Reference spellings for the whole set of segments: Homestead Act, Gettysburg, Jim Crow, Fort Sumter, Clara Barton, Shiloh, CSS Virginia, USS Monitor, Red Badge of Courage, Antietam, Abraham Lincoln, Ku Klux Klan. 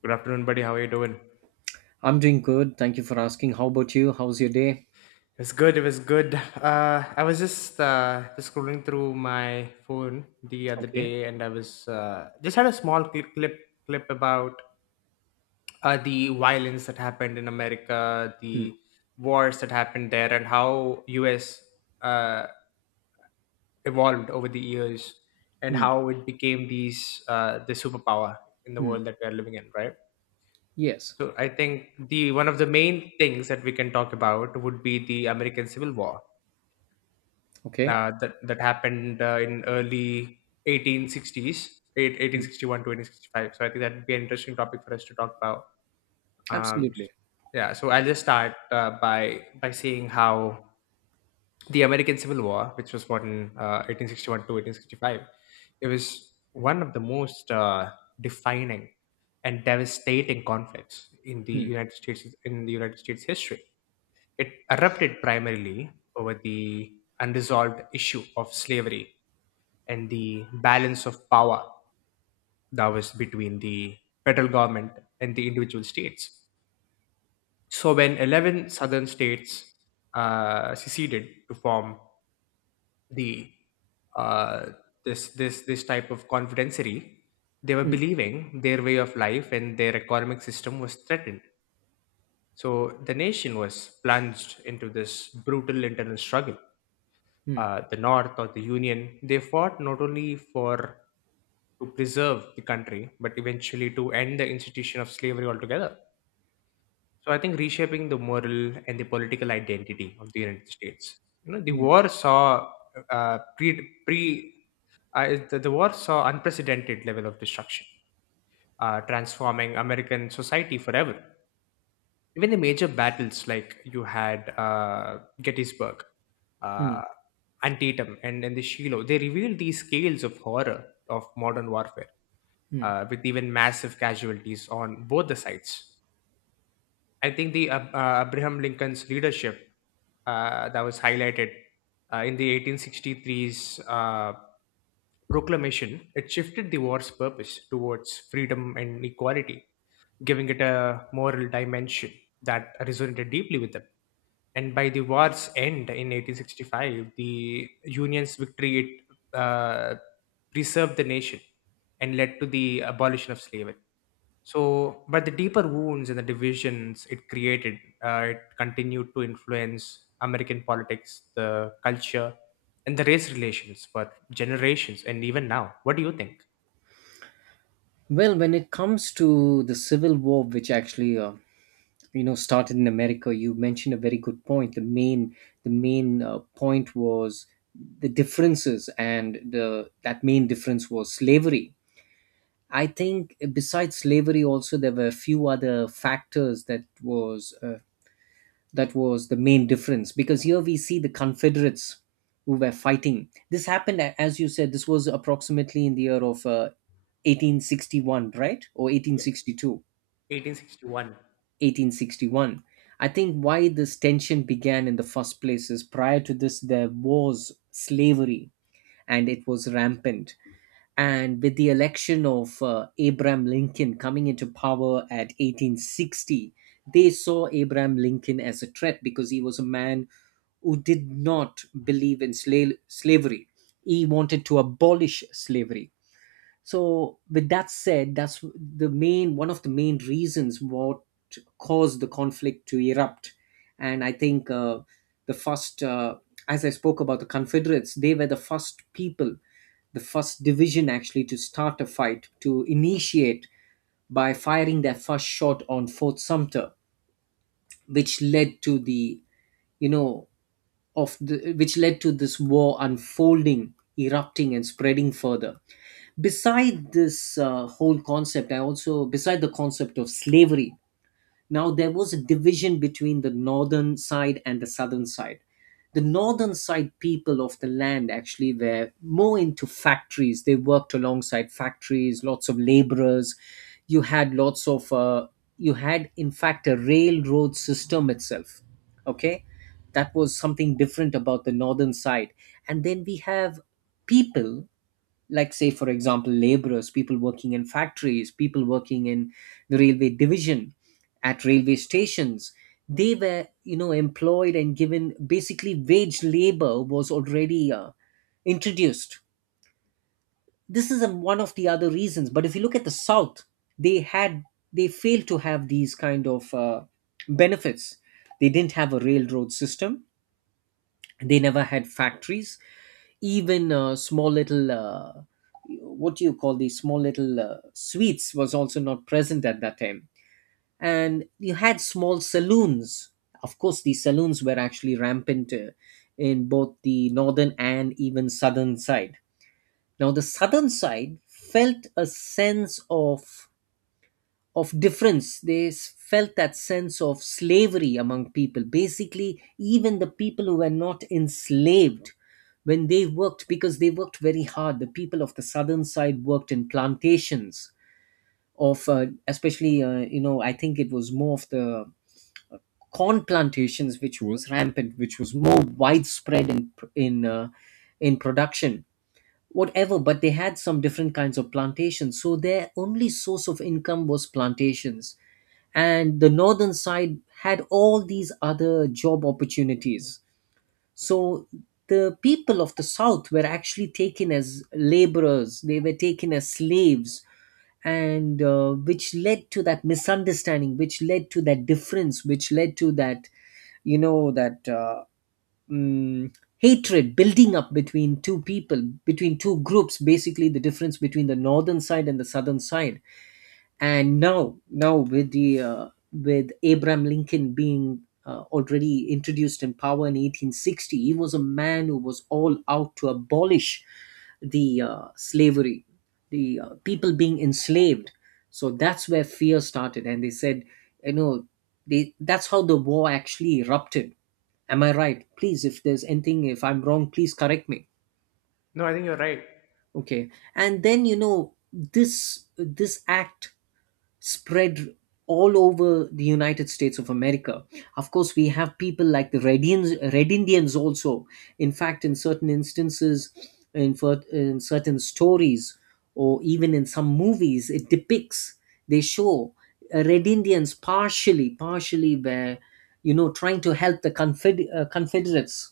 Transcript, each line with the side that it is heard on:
left: Good afternoon, buddy. How are you doing?
right: I'm doing good. Thank you for asking. How about you? How's your day?
left: It was good. It was good. I was just scrolling through my phone the other
right: Okay.
left: day, and I was just had a small clip about the violence that happened in America,
right: Mm,
left: the wars that happened there, and how U.S. Uh, evolved over the years, and
right: mm,
left: how it became the superpower in the
right: mm.
left: world that we are living in, right?
right: Yes.
left: So I think the one of the main things that we can talk about would be the American Civil War
right: Okay.
left: that happened in early 1860s,
right: Mm.
left: 1861 to 1865. So I think that would be an interesting topic for us to talk about. Um,
right: Absolutely.
left: yeah, so I'll just start by saying how the American Civil War, which was fought in 1861 to 1865, it was one of the most defining and devastating conflicts in the
right: Mm,
left: United States history. It erupted primarily over the unresolved issue of slavery and the balance of power that was between the federal government and the individual states. So when 11 southern states seceded to form the uh, this this this type of confederacy, they were
right: mm,
left: believing their way of life and their economic system was threatened. So the nation was plunged into this brutal internal struggle.
right: mm,
left: The North or the Union, they fought not only for to preserve the country, but eventually to end the institution of slavery altogether. So I think reshaping the moral and the political identity of the United States. You know, the
right: mm,
left: war saw uh, pre pre the war saw unprecedented level of destruction, transforming American society forever. Even the major battles like you had Gettysburg, uh,
right: mm,
left: Antietam, and the Shiloh, they revealed these scales of horror of modern warfare
right: mm.
left: with even massive casualties on both the sides. I think Abraham Lincoln's leadership that was highlighted in the 1863's proclamation it shifted the war's purpose towards freedom and equality, giving it a moral dimension that resonated deeply with them. And by the war's end in 1865, the Union's victory it preserved the nation and led to the abolition of slavery so, but the deeper wounds and the divisions it created, it continued to influence American politics, the culture, and the race relations for generations and even now. What do you think?
right: Well, when it comes to the civil war, which actually started in America, you mentioned a very good point. The main point was the differences, and the that main difference was slavery. I think besides slavery, also there were a few other factors that was the main difference, because here we see the confederates who were fighting. This happened, as you said, this was approximately in the year of 1861, right? Or eighteen
left: Yeah,
right: sixty-two,
left: 1861.
right: 1861. I think why this tension began in the first place is, prior to this there was slavery and it was rampant. And with the election of Abraham Lincoln coming into power at 1860, they saw Abraham Lincoln as a threat, because he was a man who did not believe in slavery. He wanted to abolish slavery. So, with that said, that's the main one of the main reasons what caused the conflict to erupt. And I think the first, as I spoke about the Confederates, they were the first people, the first division actually to start a fight, to initiate by firing their first shot on Fort Sumter, which led to the, you know, of the, which led to this war unfolding, erupting, and spreading further. Beside this whole concept, I also, beside the concept of slavery, now, there was a division between the northern side and the southern side. The northern side people of the land actually were more into factories. They worked alongside factories, lots of laborers. You had lots of, you had in fact a railroad system itself. Okay. That was something different about the northern side. And then we have people, like say for example laborers, people working in factories, people working in the railway division, at railway stations, they were, you know, employed, and given basically wage labor was already introduced. This is a, one of the other reasons. But if you look at the south, they had, they failed to have these kind of benefits. They didn't have a railroad system, they never had factories, even small little what do you call these small little suites was also not present at that time. And you had small saloons. Of course, these saloons were actually rampant in both the northern and even southern side. Now the southern side felt a sense of difference. They felt that sense of slavery among people. Basically, even the people who were not enslaved, when they worked, because they worked very hard, the people of the southern side worked in plantations of, especially, you know, I think it was more of the corn plantations, which was rampant, which was more widespread in in production, whatever. But they had some different kinds of plantations, so their only source of income was plantations, and the northern side had all these other job opportunities. So the people of the south were actually taken as laborers, they were taken as slaves. And which led to that misunderstanding, which led to that difference, which led to that, you know, that mm, hatred building up between two people, between two groups, basically the difference between the northern side and the southern side. And now with the with Abraham Lincoln being already introduced in power in 1860, he was a man who was all out to abolish the slavery, the people being enslaved. So that's where fear started, and they said, you know, that's how the war actually erupted. Am I right? Please, if there's anything, if I'm wrong, please correct me.
left: No, I think you're right.
right: Okay. And then, you know, this act spread all over the United States of America. Of course, we have people like the Red, Indians- Red Indians also. In fact, in certain instances, in, in certain stories, or even in some movies, it depicts, they show Red Indians partially, partially where, you know, trying to help the Confederates.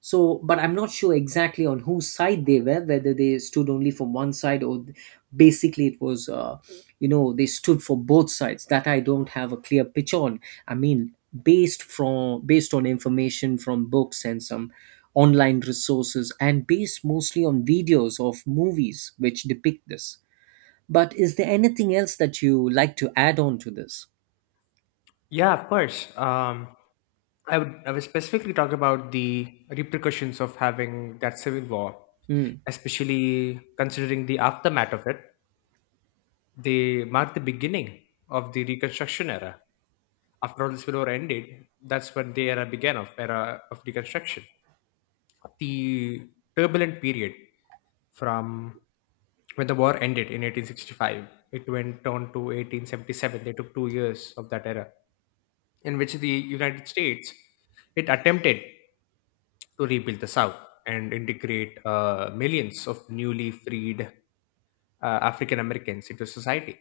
right: So, but I'm not sure exactly on whose side they were, whether they stood only for one side, or basically it was, you know, they stood for both sides. That I don't have a clear picture on. I mean, based on information from books and some online resources, and based mostly on videos of movies which depict this. But is there anything else that you like to add on to this?
left: Yeah, of course. I would I would specifically talk about the repercussions of having that civil war,
right: mm,
left: especially considering the aftermath of it. They marked the beginning of the Reconstruction era. After all this war ended, that's when the era began of era of deconstruction. The turbulent period from when the war ended in 1865, it went on to 1877. They took 2 years of that era, in which the United States it attempted to rebuild the South and integrate millions of newly freed African Americans into society.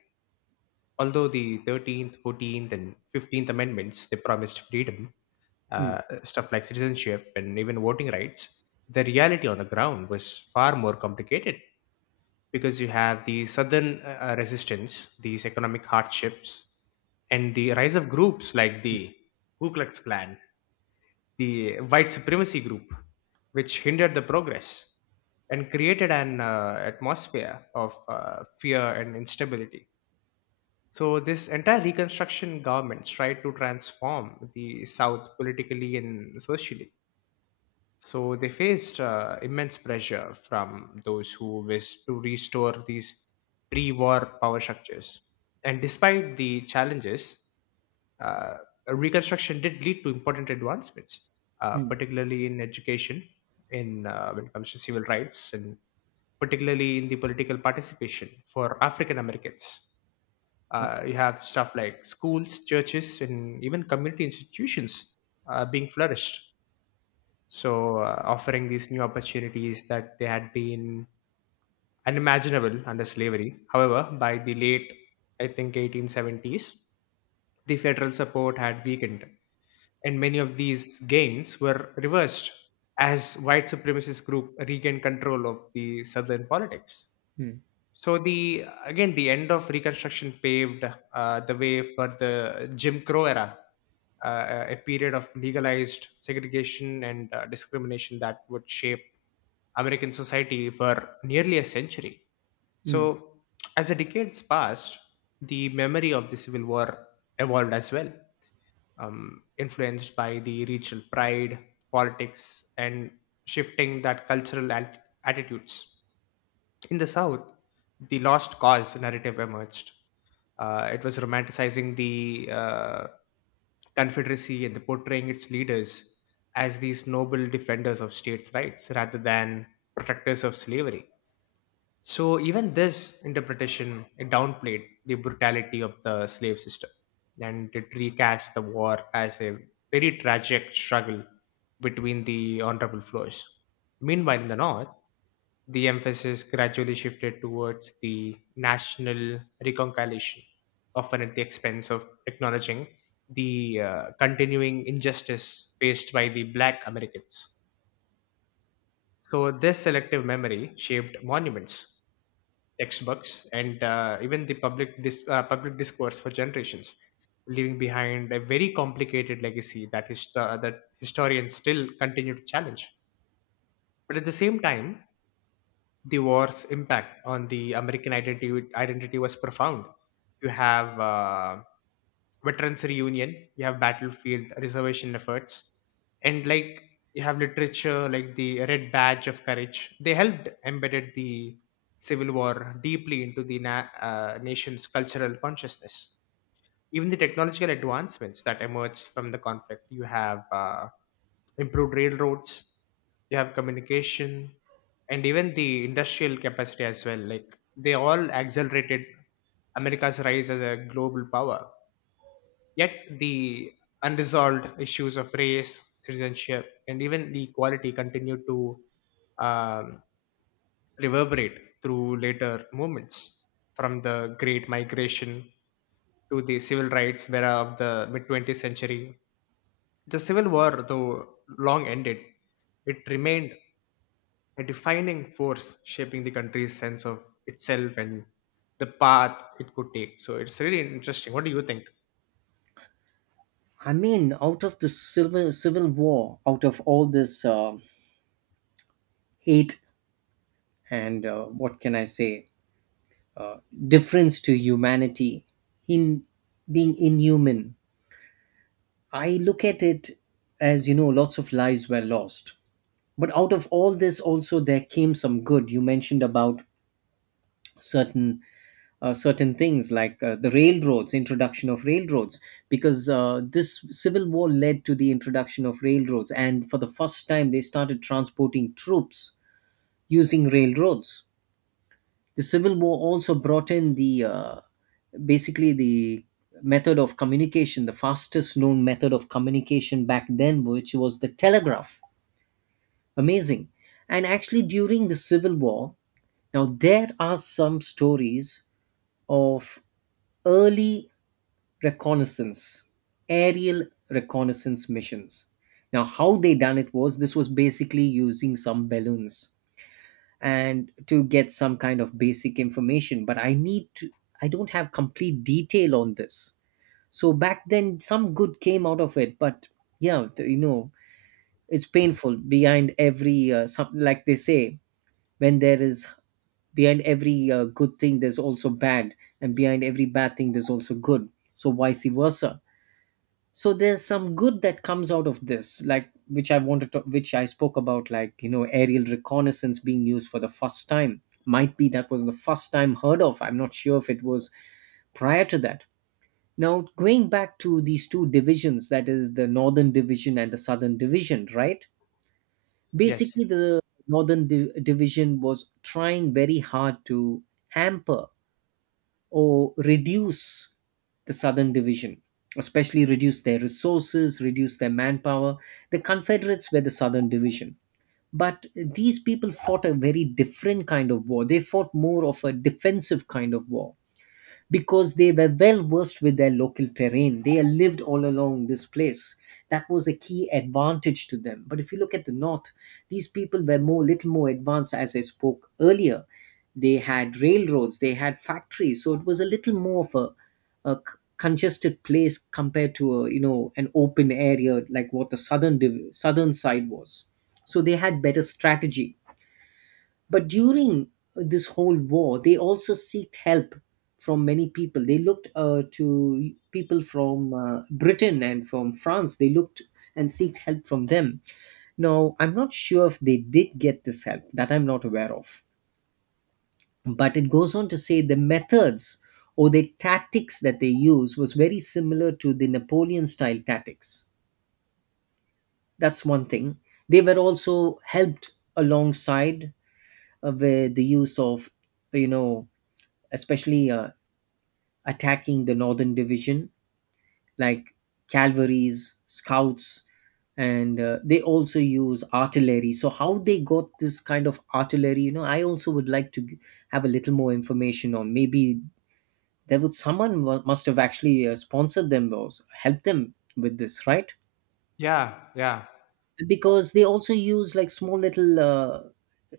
left: Although the 13th, 14th, and 15th Amendments they promised freedom,
right: mm,
left: stuff like citizenship and even voting rights, the reality on the ground was far more complicated because you have the southern resistance, these economic hardships, and the rise of groups like the Ku Klux Klan, the white supremacy group, which hindered the progress and created an atmosphere of fear and instability. So this entire Reconstruction governments tried to transform the South politically and socially. So they faced immense pressure from those who wished to restore these pre-war power structures. And despite the challenges, uh, Reconstruction did lead to important advancements,
right: mm.
left: particularly in education, in when it comes to civil rights, and particularly in the political participation for African Americans.
right: Okay.
left: You have stuff like schools, churches, and even community institutions being flourished. So, offering these new opportunities that they had been unimaginable under slavery. However, by the late, I think, 1870s, the federal support had weakened, and many of these gains were reversed as white supremacist group regained control of the southern politics.
right: mm,
left: So the again the end of Reconstruction paved the way for the Jim Crow era, a period of legalized segregation and discrimination that would shape American society for nearly a century.
right: mm.
left: So as the decades passed, the memory of the Civil War evolved as well, influenced by the regional pride, politics, and shifting that cultural attitudes. In the South, the lost cause narrative emerged. It was romanticizing the Confederacy and the portraying its leaders as these noble defenders of states' rights rather than protectors of slavery. So even this interpretation it downplayed the brutality of the slave system, and it recast the war as a very tragic struggle between the honorable floors. Meanwhile, in the North, the emphasis gradually shifted towards the national reconciliation, often at the expense of acknowledging the continuing injustice faced by the Black Americans. So, this selective memory shaped monuments, textbooks, and even the public discourse for generations, leaving behind a very complicated legacy that, that historians still continue to challenge. But at the same time, the war's impact on the American identity was profound. You have veterans reunion, you have battlefield reservation efforts, and like you have literature like the Red Badge of Courage. They helped embedded the Civil War deeply into the nation's cultural consciousness. Even the technological advancements that emerged from the conflict, you have. Improved railroads you have communication and even the industrial capacity as well like they all accelerated america's rise as a global power yet the unresolved issues of race citizenship and even the equality continue to um, reverberate through later movements from the great migration to the civil rights era of the mid 20th century. The Civil War, though long ended, it remained a defining force shaping the country's sense of itself and the path it could take. So it's really interesting. What do you think?
right: I mean, out of the civil war, out of all this hate and what can I say, difference to humanity, in being inhuman, I look at it as, you know, lots of lives were lost. But out of all this, also there came some good. You mentioned about certain certain things like the railroads, introduction of railroads, because this civil war led to the introduction of railroads, and for the first time they started transporting troops using railroads. The Civil War also brought in the basically the method of communication, the fastest known method of communication back then, which was the telegraph. Amazing. And actually, during the Civil War, now there are some stories of early reconnaissance, aerial reconnaissance missions. Now, how they done it was, this was basically using some balloons and to get some kind of basic information. But I need to, I don't have complete detail on this. So back then some good came out of it. But yeah, you know, it's painful. Behind every some, like they say, when there is, behind every good thing there's also bad, and behind every bad thing there's also good. So, vice versa. So there's some good that comes out of this, like which I wanted to, which I spoke about, like, you know, aerial reconnaissance being used for the first time, might be that was the first time heard of. I'm not sure if it was prior to that. Now going back to these two divisions, that is the northern division and the southern division, right?
left: Yes.
right: Basically the division was trying very hard to hamper or reduce the Southern Division, especially reduce their resources, reduce their manpower. The Confederates were the Southern Division. But these people fought a very different kind of war. They fought more of a defensive kind of war, because they were well versed with their local terrain. They lived all along this place. That was a key advantage to them. But if you look at the north, these people were more, little more advanced, as I spoke earlier. They had railroads, they had factories, so it was a little more of a congested place compared to a, you know, an open area like what the southern side was. So they had better strategy, but during this whole war, they also seeked help from many people. They looked to people from Britain and from France. They looked and seeked help from them. Now, I'm not sure if they did get this help, that I'm not aware of. But it goes on to say the methods or the tactics that they use was very similar to the Napoleon style tactics. That's one thing. They were also helped alongside with the use of, you know, especially attacking the northern division, like cavalries, scouts, and they also use artillery. So how they got this kind of artillery, you know, I also would like to have a little more information on. Maybe there would someone must have actually sponsored them or helped them with this, right?
left: Yeah, yeah.
right: Because they also use like small little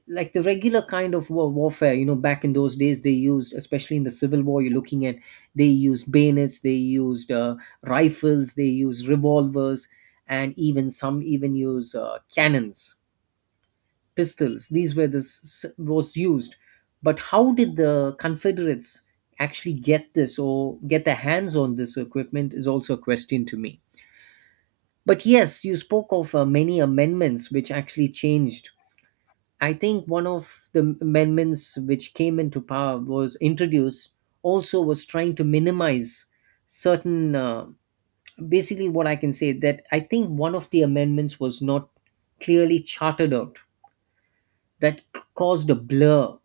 right: like the regular kind of war, warfare, you know, back in those days, they used, especially in the civil war you're looking at, they used bayonets, they used rifles, they used revolvers, and even some even use cannons, pistols. These were the was used. But how did the confederates actually get this or get their hands on this equipment is also a question to me. But yes, you spoke of many amendments which actually changed. I think one of the amendments which came into power was introduced, also was trying to minimize certain basically what I can say that, I think one of the amendments was not clearly charted out, that caused a blur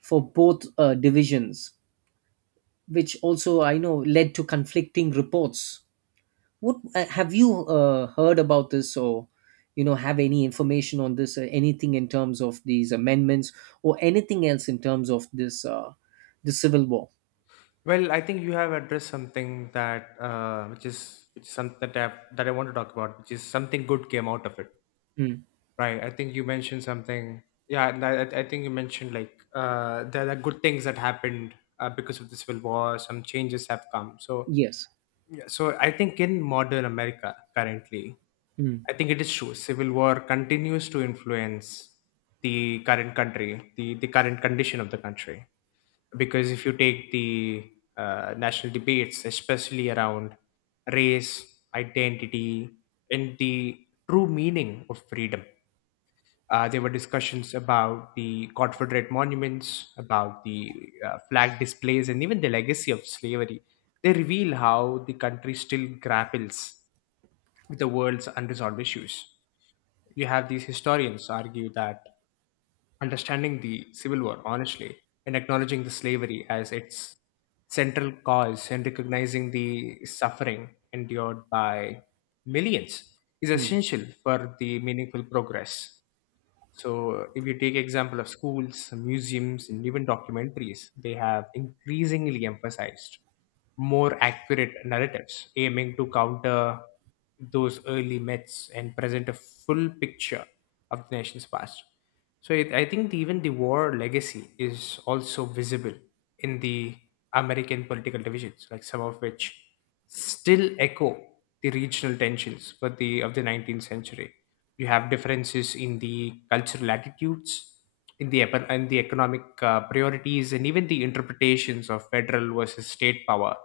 right: for both divisions, which also I know led to conflicting reports. What have you heard about this, or you know, have any information on this, or anything in terms of these amendments, or anything else in terms of this the civil war?
left: Well, I think you have addressed something that which is something that I want to talk about, which is something good came out of it,
right: Mm.
left: right? I think you mentioned something. Yeah, and I think you mentioned like there are good things that happened because of the civil war. Some changes have come. So
right: Yes.
left: yeah, so I think in modern America currently,
right: Mm.
left: I think it is true. Civil war continues to influence the current country, the current condition of the country. Because if you take the national debates, especially around race, identity, and the true meaning of freedom, there were discussions about the Confederate monuments, about the flag displays, and even the legacy of slavery. They reveal how the country still grapples with the world's unresolved issues. You have these historians argue that understanding the Civil War honestly and acknowledging the slavery as its central cause and recognizing the suffering endured by millions is
right: Mm.
left: essential for the meaningful progress. So if you take example of schools, museums, and even documentaries, they have increasingly emphasized more accurate narratives, aiming to counter those early myths and present a full picture of the nation's past. So it, I think even the war legacy is also visible in the American political divisions, like some of which still echo the regional tensions for the of the 19th century. You have differences in the cultural attitudes in the economic priorities and even the interpretations of federal versus state power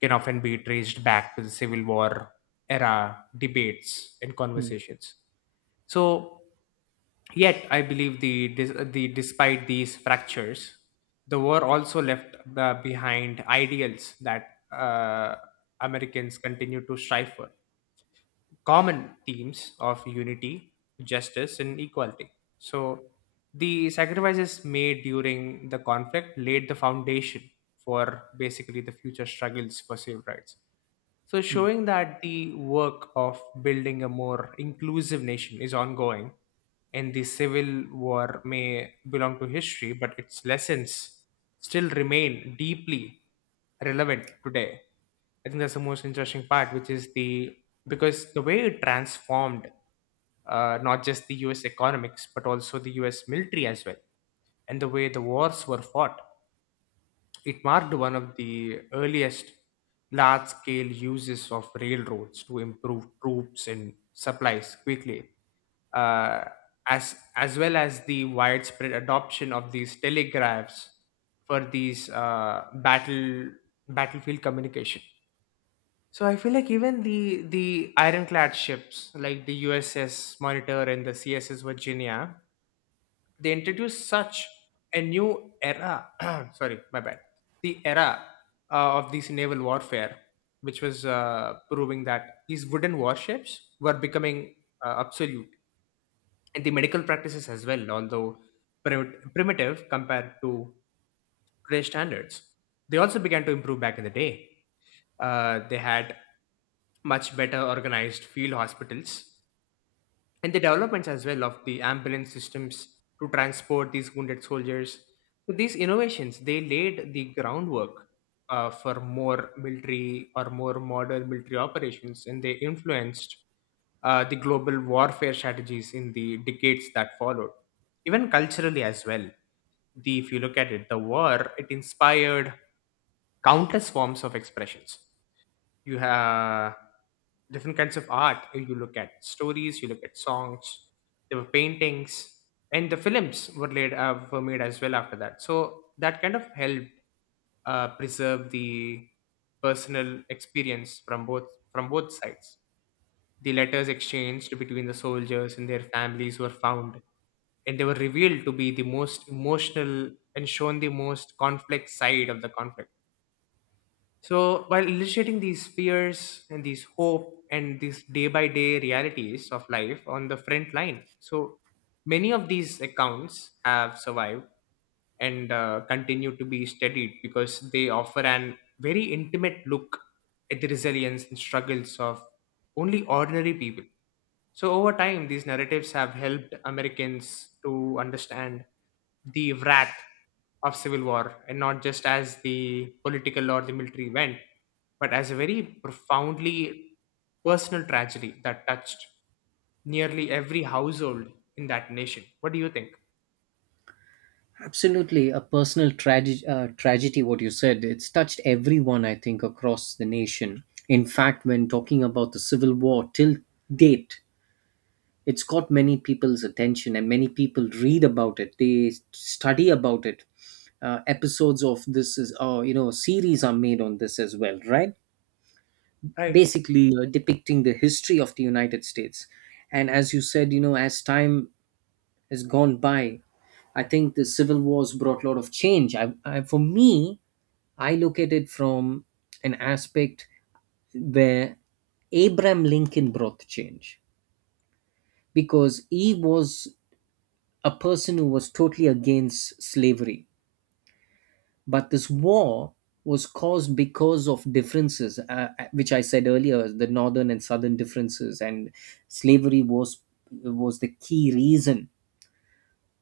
left: can often be traced back to the civil war era debates and
right: Mm.
left: conversations. So yet I believe the despite these fractures the war also left behind ideals that uh, americans continue to strive for common themes of unity, justice, and equality. So, the sacrifices made during the conflict laid the foundation for basically the future struggles for civil rights. So,
right: Mm.
left: showing that the work of building a more inclusive nation is ongoing, and the civil war may belong to history, but its lessons still remain deeply relevant today. I think that's the most interesting part, which is the because the way it transformed not just the US economics, but also the US military as well, and the way the wars were fought. It marked one of the earliest large scale uses of railroads to improve troops and supplies quickly, uh, as well as the widespread adoption of these telegraphs for these battlefield communication. So I feel like even the ironclad ships like the USS Monitor and the CSS Virginia they introduced such a new era sorry my bad the era of these naval warfare, which was proving that these wooden warships were becoming obsolete. And the medical practices as well, although primitive compared to today's standards, they also began to improve back in the day. They had much better organized field hospitals, and the developments as well of the ambulance systems to transport these wounded soldiers. So these innovations they laid the groundwork for more military, or more modern military operations, and they influenced the global warfare strategies in the decades that followed. Even culturally as well, the if you look at it, the war it inspired countless forms of expressions. You have different kinds of art, you look at stories, you look at songs, there were paintings, and the films were laid were made as well after that. So that kind of helped preserve the personal experience from both sides. The letters exchanged between the soldiers and their families were found, and they were revealed to be the most emotional and shown the most complex side of the conflict, so, while illustrating these fears and these hope and these day by day realities of life on the front line. So many of these accounts have survived and continue to be studied because they offer an very intimate look at the resilience and struggles of only ordinary people. So, over time, these narratives have helped Americans to understand the wrath of civil war, and not just as the political or the military event, but as a very profoundly personal tragedy that touched nearly every household in that nation. What do you think?
right: Absolutely, a personal tragedy. Tragedy. What you said, it's touched everyone, I think, across the nation. In fact, when talking about the civil war, till date, it's got many people's attention and many people read about it, they study about it, episodes of this is you know series are made on this as well, right?
left: Right.
right: Basically depicting the history of the united states. And as you said, as time has gone by, I think the civil wars brought a lot of change. For me I look at it from an aspect where abraham lincoln brought the change, because he was a person who was totally against slavery. But this war was caused because of differences, which I said earlier, the northern and southern differences, and slavery was the key reason.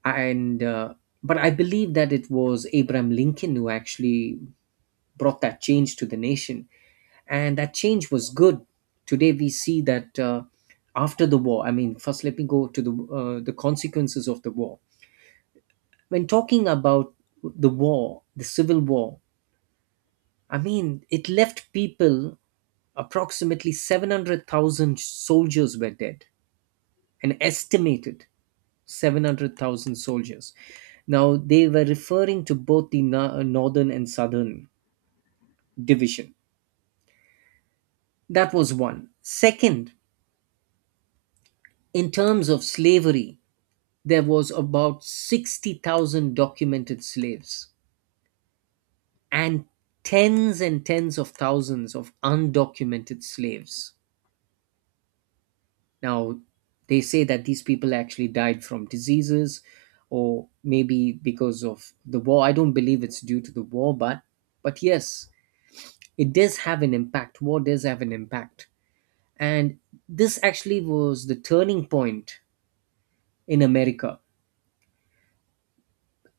right: And but I believe that it was Abraham Lincoln who actually brought that change to the nation, and that change was good. Today we see that, after the war, I mean, first let me go to the the consequences of the war. When talking about the war, the civil war, I mean, it left people, approximately 700,000 soldiers were dead, an estimated 700,000 soldiers. Now, they were referring to both the northern and southern division. That was one. Second, in terms of slavery, there was about 60,000 documented slaves and and tens of thousands of undocumented slaves. Now, they say that these people actually died from diseases or maybe because of the war. I don't believe it's due to the war, but yes, it does have an impact. War does have an impact. And this actually was the turning point in America.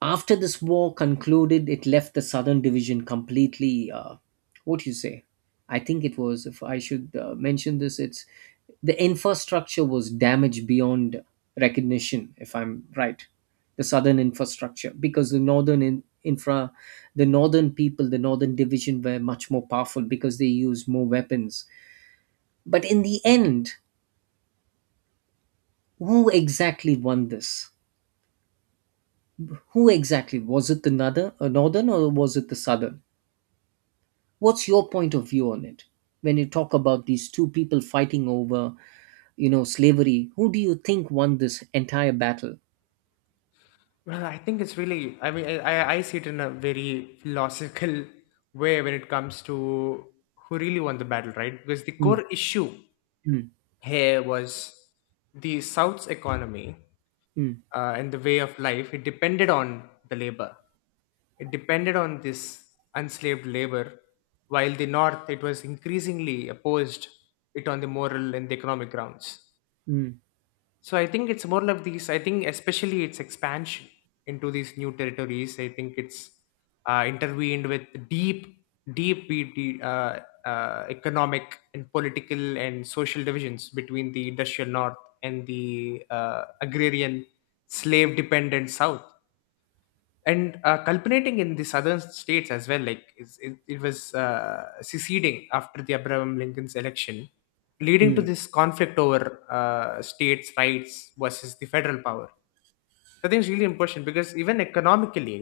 right: After this war concluded, it left the Southern Division completely. What you say? I think it was, if I should mention this, it's the infrastructure was damaged beyond recognition, if I'm right. The southern infrastructure, because the the northern people, the northern division were much more powerful because they used more weapons. But in the end, who exactly won this? Who exactly was it, the northern, or was it the southern? What's your point of view on it? When you talk about these two people fighting over, you know, slavery, who do you think won this entire battle?
left: Well, I think it's really, I see it in a very philosophical way when it comes to who really won the battle, right? Because the
right: Mm,
left: core issue
right: mm,
left: here was the South's economy
right: mm,
left: and the way of life. It depended on the labor. It depended on this enslaved labor, while the North, it was increasingly opposed it on the moral and the economic grounds.
right: mm,
left: So I think it's more like these. I think especially its expansion into these new territories. I think it's intervened with deep, deep, deep economic and political and social divisions between the industrial north and the agrarian, slave-dependent south, and culminating in the southern states as well, like it was seceding after the Abraham Lincoln's election, leading to
right: mm,
left: this conflict over states rights versus the federal power. So I think it's really important because, even economically,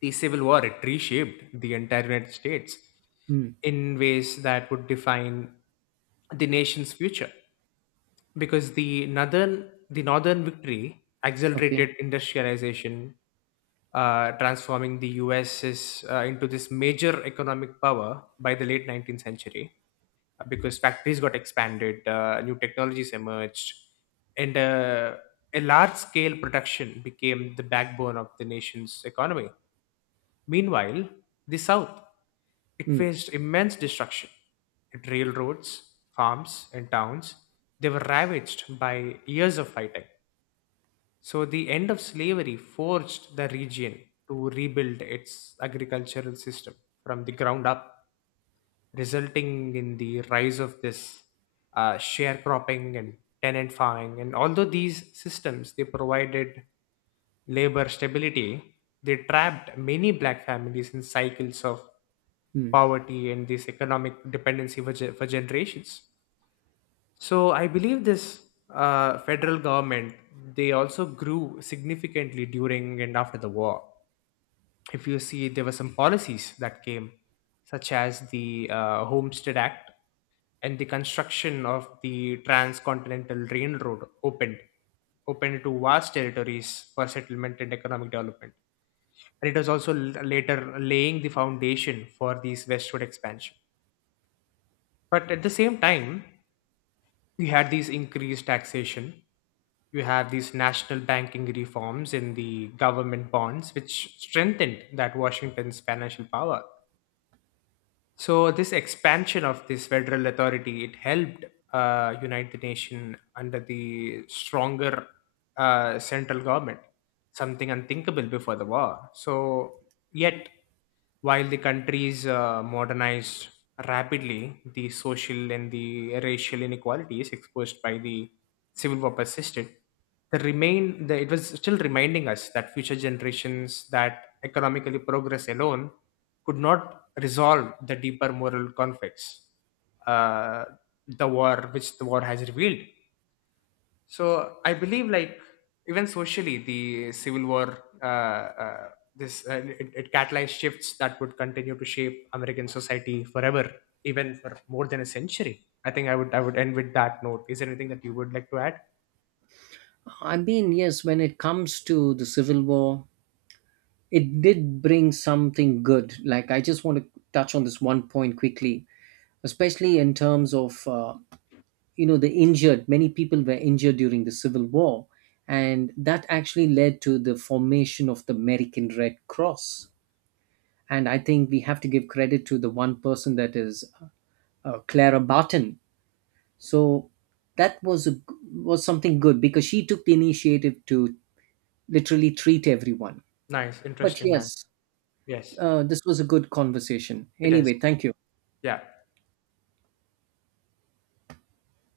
left: the civil war it reshaped the entire United States
right: mm.
left: in ways that would define the nation's future, because northern the northern victory
right: Okay.
left: accelerated industrialization, transforming the U.S. Into this major economic power by the late 19th century, because factories got expanded, new technologies emerged, and a large scale production became the backbone of the nation's economy. Meanwhile, the South it
right: Mm,
left: faced immense destruction. It railroads, farms, and towns they were ravaged by years of fighting. So, the end of slavery forced the region to rebuild its agricultural system from the ground up, resulting in the rise of this sharecropping and tenant farming. And although these systems they provided labor stability, they trapped many black families in cycles of
right: mm.
left: poverty and this economic dependency for generations. So I believe this federal government they also grew significantly during and after the war. If you see, there were some policies that came, such as the Homestead Act, and the construction of the transcontinental railroad opened to vast territories for settlement and economic development. And it was also later laying the foundation for this westward expansion. But at the same time, we had these increased taxation, you have these national banking reforms in the government bonds, which strengthened that Washington's financial power. So this expansion of this federal authority it helped unite the nation under the stronger central government, something unthinkable before the war. So yet, while the countries modernized rapidly, the social and the racial inequalities exposed by the civil war persisted. It was still reminding us that future generations that economically progress alone could not resolve the deeper moral conflicts uh, the war has revealed. So I believe, like, even socially, the civil war uh, this it, it catalyzed shifts that would continue to shape American society forever, even for more than a century. I think I would end with that note. Is there anything that you would like to add?
right: I mean, yes, when it comes to the Civil War, it did bring something good. Like, I just want to touch on this one point quickly, especially in terms of, you know, the injured, many people were injured during the civil war, and that actually led to the formation of the american red cross. And I think we have to give credit to the one person, that is clara barton. So that was was something good, because she took the initiative to literally treat everyone.
left: Nice.
right: But
left: Interesting, man.
right: yes,
left: Yes.
right: this was a good conversation
left: It is.
right: anyway, thank you.
left: Yeah.